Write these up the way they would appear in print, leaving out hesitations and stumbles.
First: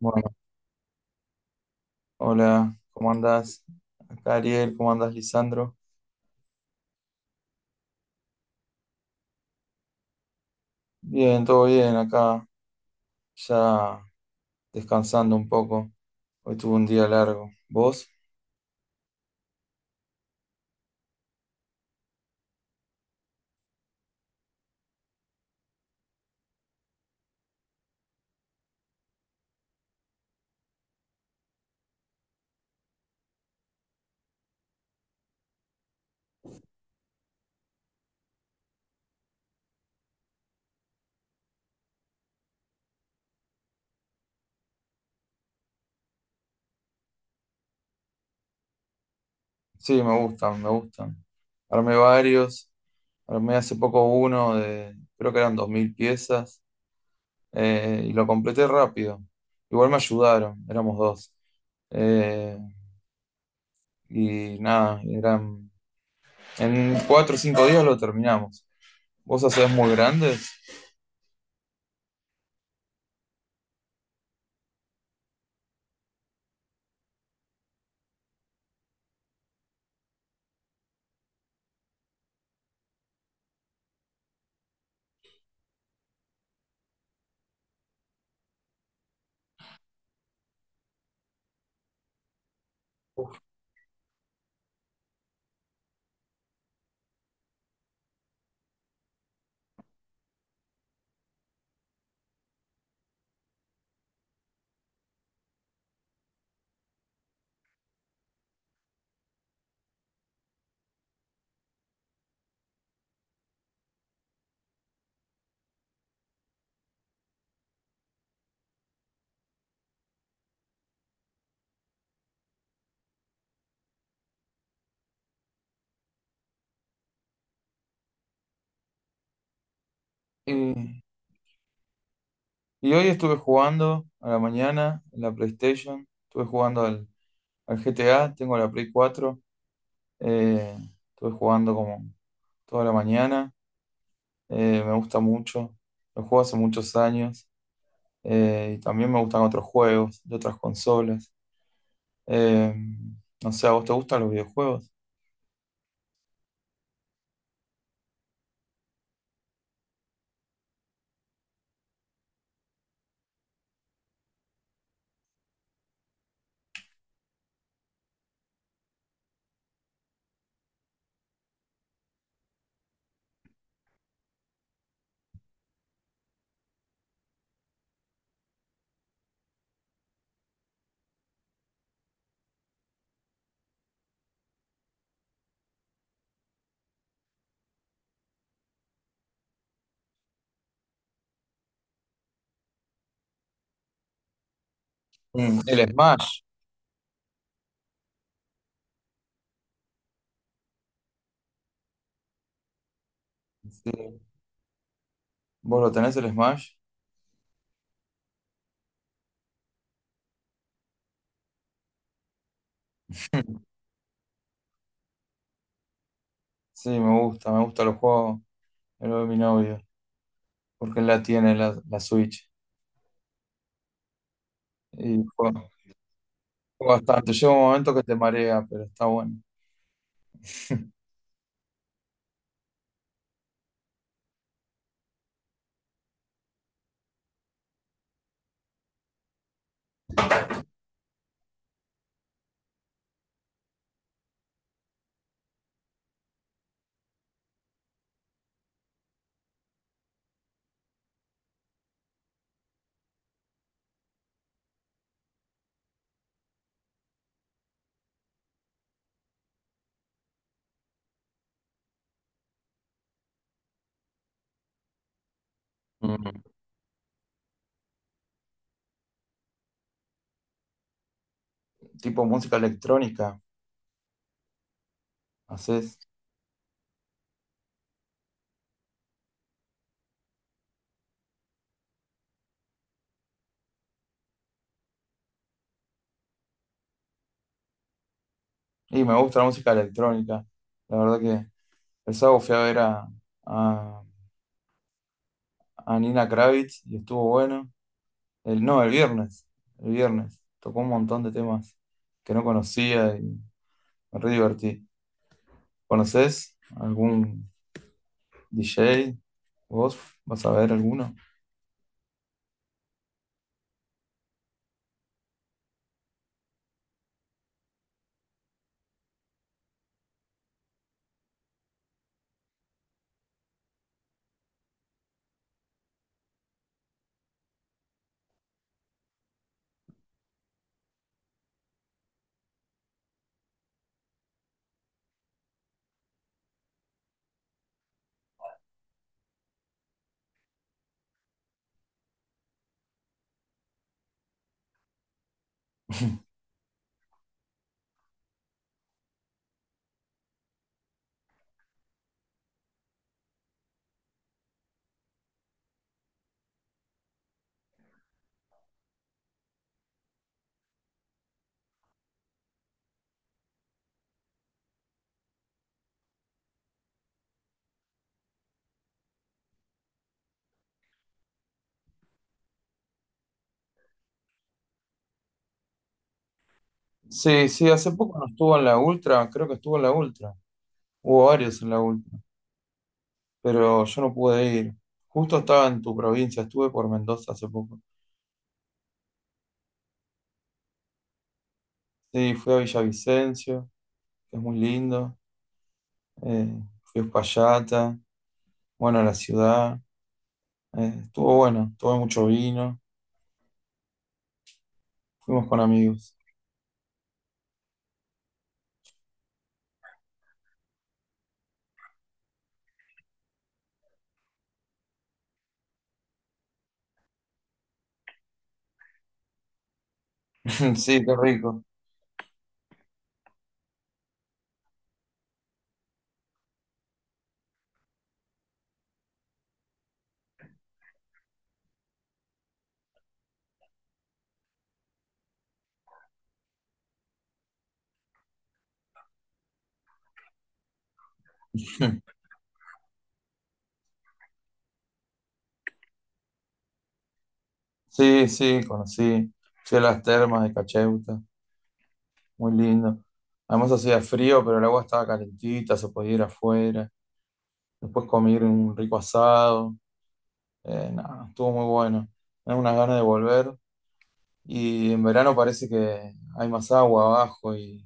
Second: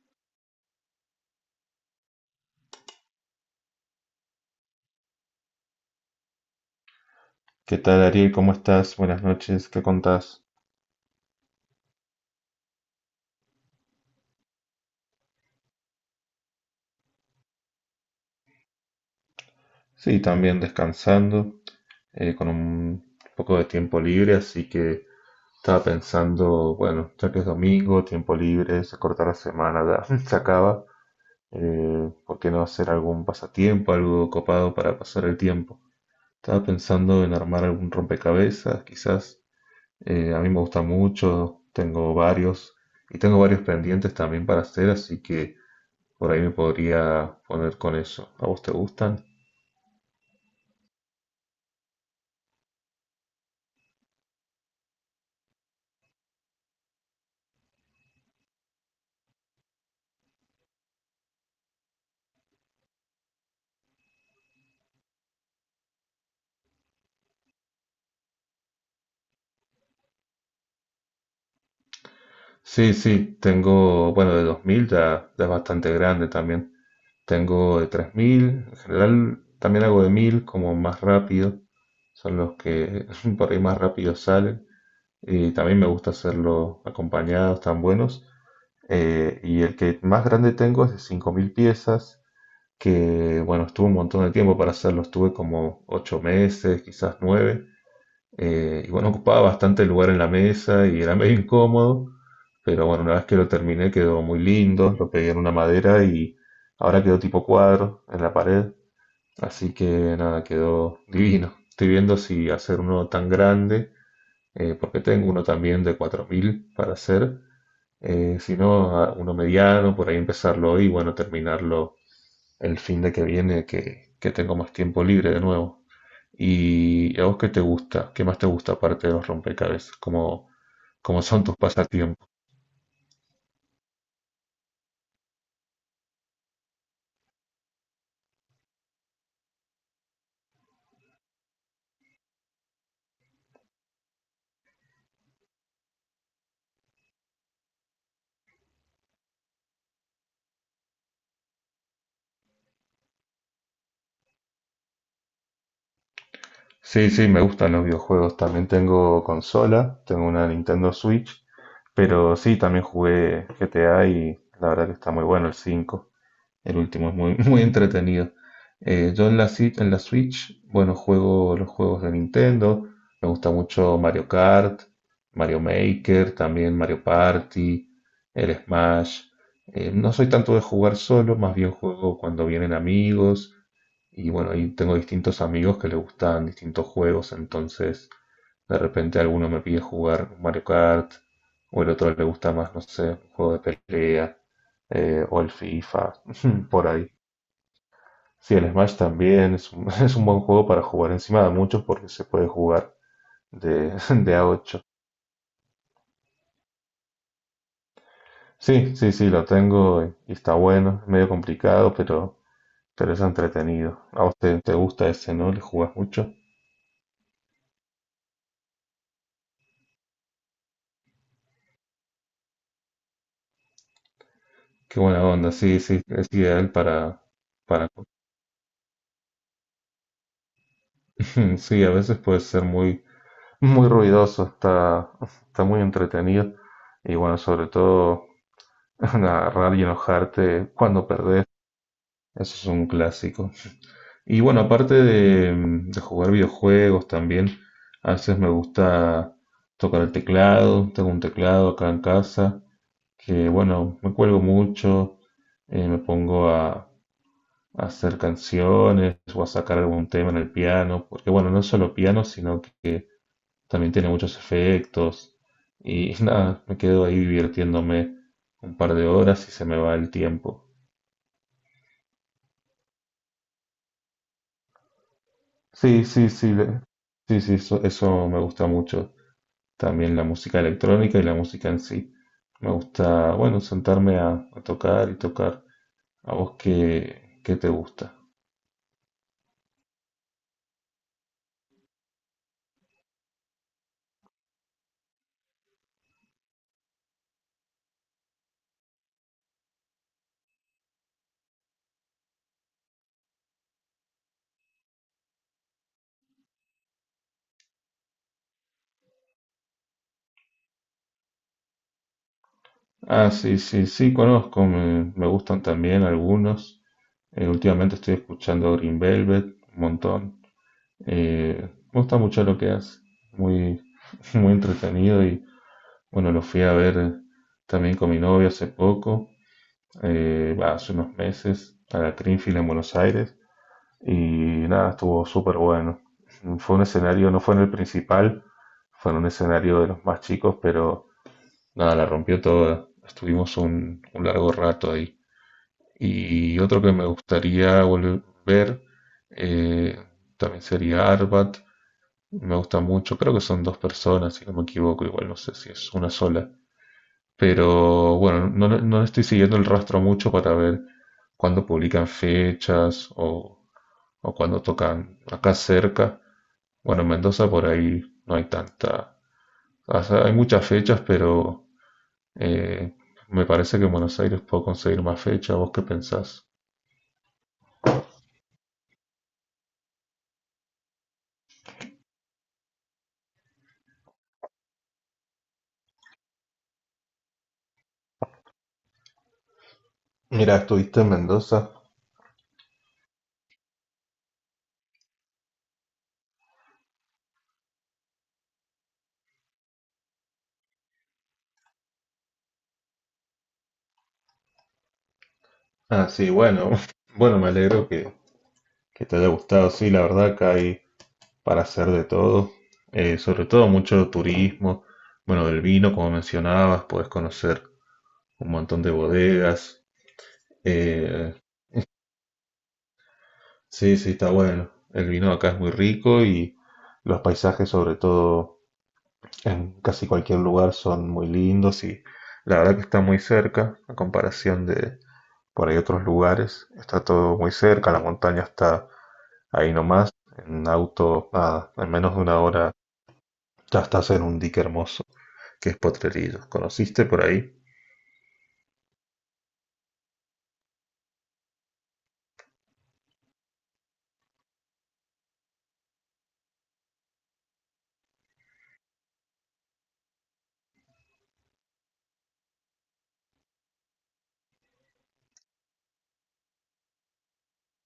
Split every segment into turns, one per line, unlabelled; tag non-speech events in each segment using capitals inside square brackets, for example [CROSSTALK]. Bueno, hola, ¿cómo andás? Acá Ariel, ¿cómo andás, Lisandro?
¿Qué tal, Ariel? ¿Cómo estás? Buenas noches, ¿qué contás?
Bien, todo bien, acá ya descansando un poco. Hoy tuve un día largo. ¿Vos?
Sí, también descansando, con un poco de tiempo libre, así que estaba pensando, bueno, ya que es domingo, tiempo libre, se corta la semana, ya [LAUGHS] se acaba, ¿por qué no hacer algún pasatiempo, algo copado para pasar el tiempo? Estaba pensando en armar algún rompecabezas, quizás. A mí me gusta mucho, tengo varios y tengo varios pendientes también para hacer, así que... Por ahí me podría poner con eso. ¿A vos te gustan?
Sí, me gustan, me gustan. Armé varios, armé hace poco uno de, creo que eran 2000 piezas, y lo completé rápido. Igual me ayudaron, éramos dos. Eh, y nada, en 4 o 5 días lo terminamos. ¿Vos hacés muy grandes?
Sí, sí, tengo, bueno, de 2000 ya, ya es bastante grande también. Tengo de 3000. En general también hago de 1000, como más rápido. Son los que [LAUGHS] por ahí más rápido salen. Y también me gusta hacerlo acompañados, tan buenos. Y el que más grande tengo es de 5000 piezas, que bueno, estuvo un montón de tiempo para hacerlo. Estuve como 8 meses, quizás 9. Y bueno, ocupaba bastante lugar en la mesa y era medio incómodo, pero bueno, una vez que lo terminé quedó muy lindo, lo pegué en una madera y ahora quedó tipo cuadro en la pared, así que nada, quedó divino. Estoy viendo si hacer uno tan grande, porque tengo uno también de 4000 para hacer, si no, uno mediano, por ahí empezarlo hoy y bueno, terminarlo el fin de que viene, que tengo más tiempo libre de nuevo. ¿Y a vos qué te gusta? ¿Qué más te gusta aparte de los rompecabezas?
Y
¿Cómo son tus pasatiempos?
Y hoy estuve jugando a la mañana en la PlayStation, estuve jugando al GTA, tengo la Play 4, eh, estuve jugando como toda la mañana. Me gusta mucho, lo juego hace muchos años. Y también me gustan otros juegos de otras consolas. Eh, no sé, ¿a vos te gustan los videojuegos?
Sí, sí, me gustan los videojuegos. También tengo consola, tengo una Nintendo Switch, pero sí, también jugué GTA y la verdad que está muy bueno el 5. El último es muy, [LAUGHS] muy entretenido. Yo en la, en la Switch, bueno, juego los juegos de Nintendo. Me gusta mucho Mario Kart, Mario Maker, también Mario Party, el Smash. No soy tanto de jugar solo, más bien juego cuando vienen amigos. Y bueno, ahí tengo distintos amigos que les gustan distintos juegos, entonces de repente alguno me pide jugar Mario Kart, o el otro le gusta más, no sé, un juego de pelea, o el
Mm, el
FIFA.
Smash,
Hmm, por ahí. Sí, el Smash también es un, [LAUGHS] es un buen juego para jugar encima de muchos porque se puede jugar de, [LAUGHS]
sí.
de a 8.
¿Vos lo tenés el Smash?
Sí, sí, sí, lo tengo y está bueno, es medio complicado, pero es entretenido. A vos te gusta ese, ¿no? Le jugás mucho.
Sí, me gusta, los juegos, el de mi novio, porque él la tiene la Switch.
Qué buena
y
onda, sí, sí, es ideal
Bastante. Llega un
para...
momento que te marea, pero está bueno. [LAUGHS]
[LAUGHS] Sí, a veces puede ser muy, muy ruidoso, está, está muy entretenido. Y bueno, sobre todo [LAUGHS] agarrar y enojarte cuando perdés, eso es un clásico. Y bueno, aparte de jugar videojuegos también, a veces me gusta tocar el teclado. Tengo un teclado acá en casa que, bueno, me cuelgo mucho, me pongo a hacer canciones o a sacar algún tema en el piano, porque, bueno, no es solo piano, sino que también tiene muchos efectos. Y [LAUGHS]
Mm.
nada, me quedo ahí divirtiéndome un par de horas y se me va el tiempo.
Tipo música electrónica, haces.
Sí, sí, sí, sí, sí, eso me gusta mucho. También la música electrónica y la música en sí. Me gusta, bueno, sentarme a tocar y tocar. ¿A vos qué, qué te gusta?
Y me gusta la música electrónica. La verdad que el sábado fui a ver a, a Nina Kravitz y estuvo bueno. El, no, el viernes. El viernes. Tocó un montón de temas que no conocía y me re divertí. ¿Conoces algún DJ? ¿Vos vas a ver alguno?
Ah, sí, sí, sí, conozco, me gustan también algunos. Últimamente estoy escuchando Green Velvet un montón. Me gusta mucho lo que hace, muy, [LAUGHS] muy entretenido y bueno, lo fui a ver también con mi novia hace poco, hace unos meses, a la Greenfield en Buenos Aires. Y nada, estuvo súper bueno. Fue un escenario, no fue en el principal, fue en un escenario de los más chicos, pero nada, la rompió toda. Estuvimos un largo rato ahí.
[LAUGHS]
Y otro que me gustaría volver a ver eh, también sería Arbat. Me gusta mucho, creo que son dos personas, si no me equivoco, igual no sé si es una sola. Pero bueno, no, no le estoy siguiendo el rastro mucho para ver cuándo publican fechas o cuando tocan acá cerca. Bueno, en Mendoza por ahí no hay tanta... o sea, hay muchas fechas, pero eh, me parece que en Buenos Aires puedo conseguir más fechas. ¿Vos qué pensás?
Sí, sí, hace poco no estuvo en la Ultra, creo que estuvo en la Ultra. Hubo varios en la Ultra, pero yo no pude ir. Justo estaba en tu provincia, estuve por Mendoza hace poco.
Mira, estuviste en Mendoza.
Sí, fui a Villavicencio, que es muy lindo. Fui a Uspallata, bueno, a la ciudad. Estuvo bueno, tomé mucho vino, fuimos con
Ah,
amigos.
sí, bueno. [LAUGHS] Bueno, me alegro que te haya gustado. Sí, la verdad que hay para hacer de todo. Sobre todo mucho turismo. Bueno, del vino, como mencionabas, podés conocer un montón de bodegas.
[LAUGHS] Sí, qué
Eh,
rico.
Sí, sí, está bueno. El vino acá es muy rico y los paisajes, sobre todo en casi cualquier lugar, son muy lindos y la verdad que está muy cerca a comparación de por ahí otros lugares. Está todo muy cerca, la montaña está ahí nomás, en auto, nada, en
[LAUGHS]
menos de una hora ya estás en un dique hermoso, que es Potrerillos. ¿Conociste por ahí?
Sí, sí, conocí. Fui a las termas de Cacheuta, muy lindo. Además hacía frío, pero el agua estaba calentita, se podía ir afuera. Después comí un rico asado. Nada, estuvo muy bueno. Tengo unas ganas de volver. Y en verano parece que hay más agua abajo y,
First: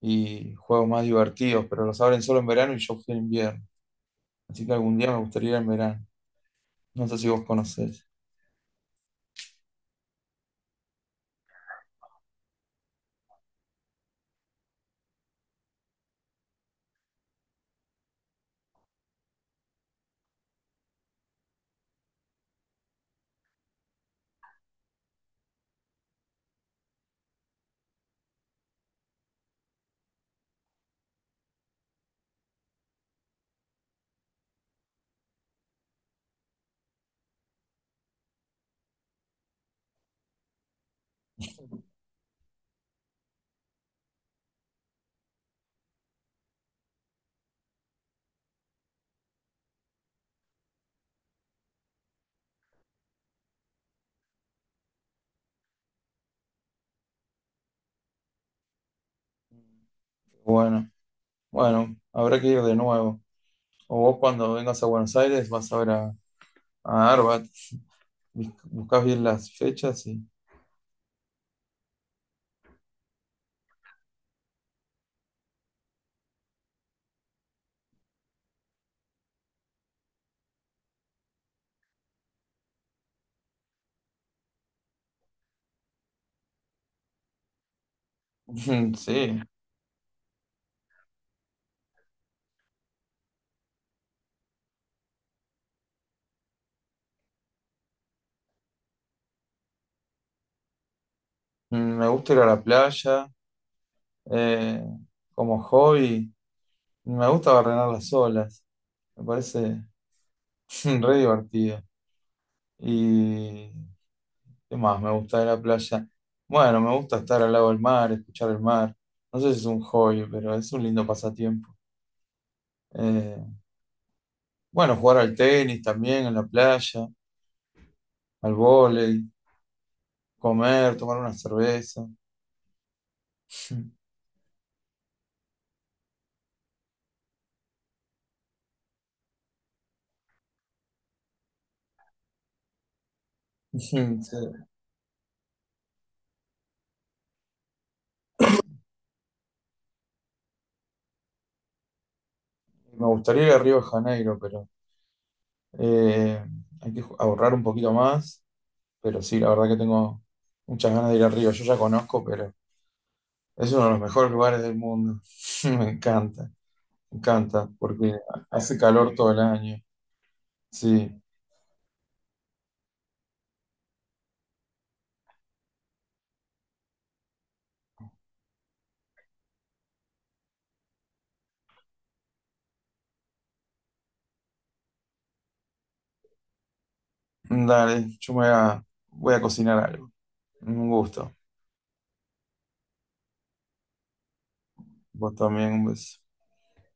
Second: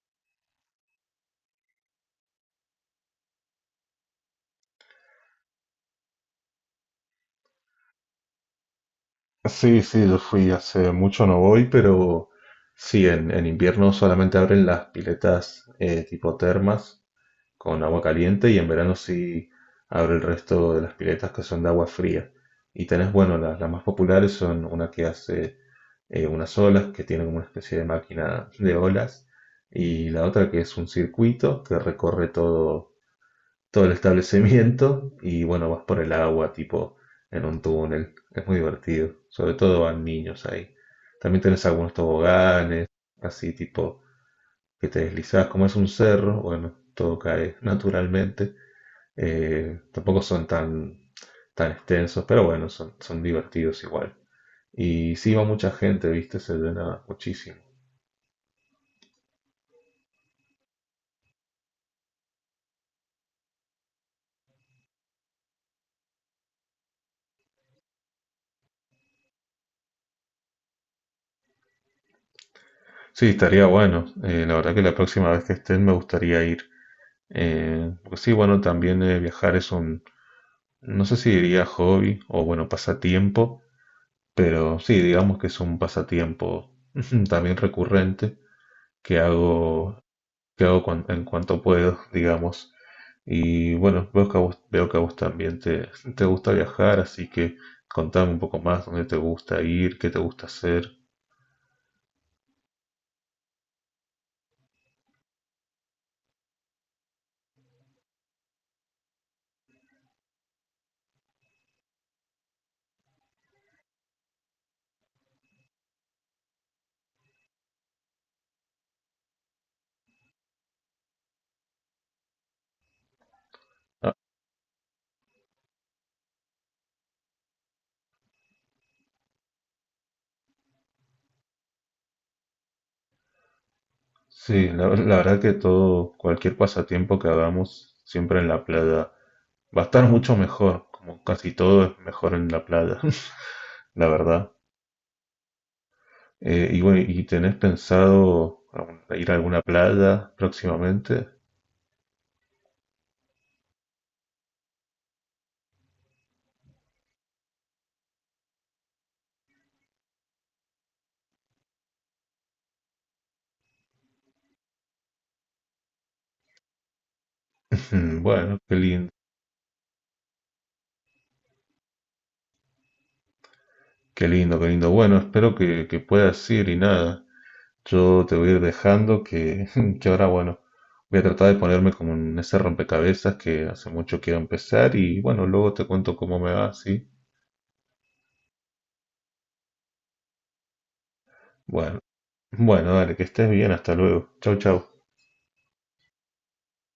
y juegos más divertidos, pero los abren solo en verano y yo fui en invierno. Así que algún día me gustaría ir en verano. No sé si vos conocés.
Sí, sí, yo fui hace mucho, no voy, pero sí, en invierno solamente abren las piletas tipo termas con agua caliente y en verano sí abre el resto de las piletas que son de agua fría. Y tenés, bueno, las más populares son una que hace unas olas, que tiene como una especie de máquina de olas, y la otra que es un circuito que recorre todo, todo el establecimiento y bueno, vas por el agua tipo en un túnel. Es muy divertido, sobre todo van niños ahí. También tenés algunos toboganes, así tipo que te deslizás, como es un cerro, bueno, todo cae naturalmente. Tampoco son tan, tan extensos, pero bueno, son, son divertidos igual. Y sí va mucha gente, viste, se llena muchísimo.
Bueno, bueno, habrá que ir de nuevo. O vos cuando vengas a Buenos Aires vas a ver a Arbat. Buscás bien las fechas. Y...
Sí, estaría bueno. La verdad que la próxima vez que estén me gustaría ir. Porque sí, bueno, también viajar es un, no sé si diría hobby o bueno, pasatiempo, pero sí, digamos que es un pasatiempo [LAUGHS] también recurrente
[LAUGHS]
que
Sí,
hago en cuanto puedo, digamos. Y bueno, veo que a vos también te gusta viajar, así que contame un poco más dónde te gusta ir, qué te gusta hacer.
me gusta ir a la playa. eh, Como hobby, me gusta barrenar las olas. Me parece [LAUGHS] re divertido. Y ¿qué más me gusta de la playa? Bueno, me gusta estar al lado del mar, escuchar el mar. No sé si es un hobby, pero es un lindo pasatiempo. Eh,
Ah,
bueno, jugar al tenis también en la playa, al vóley, comer, tomar una cerveza. [LAUGHS]
sí, la verdad que todo, cualquier pasatiempo que hagamos, siempre en la playa, va a estar mucho mejor, como casi todo es mejor en la playa, [LAUGHS]
Sí,
la
me
verdad. Y bueno, ¿y tenés pensado ir a alguna playa próximamente?
gustaría ir a Río de Janeiro, pero eh, hay que ahorrar un poquito más. Pero sí, la verdad que tengo muchas ganas de ir a Río. Yo ya conozco, pero es uno de los mejores lugares del mundo. [LAUGHS] Me encanta, me encanta,
[LAUGHS]
porque
Mm, bueno, qué
hace
lindo.
calor todo el año. Sí,
Qué lindo, qué lindo. Bueno, espero que puedas ir y nada. Yo te voy a ir dejando que, [LAUGHS] que ahora, bueno, voy a tratar de ponerme como en ese rompecabezas que hace mucho quiero empezar y bueno, luego te cuento cómo me va, ¿sí?
dale, yo me voy a cocinar algo. Un gusto.
Bueno, bueno, dale, que estés bien, hasta luego. Chau, chau.
Vos también, un beso.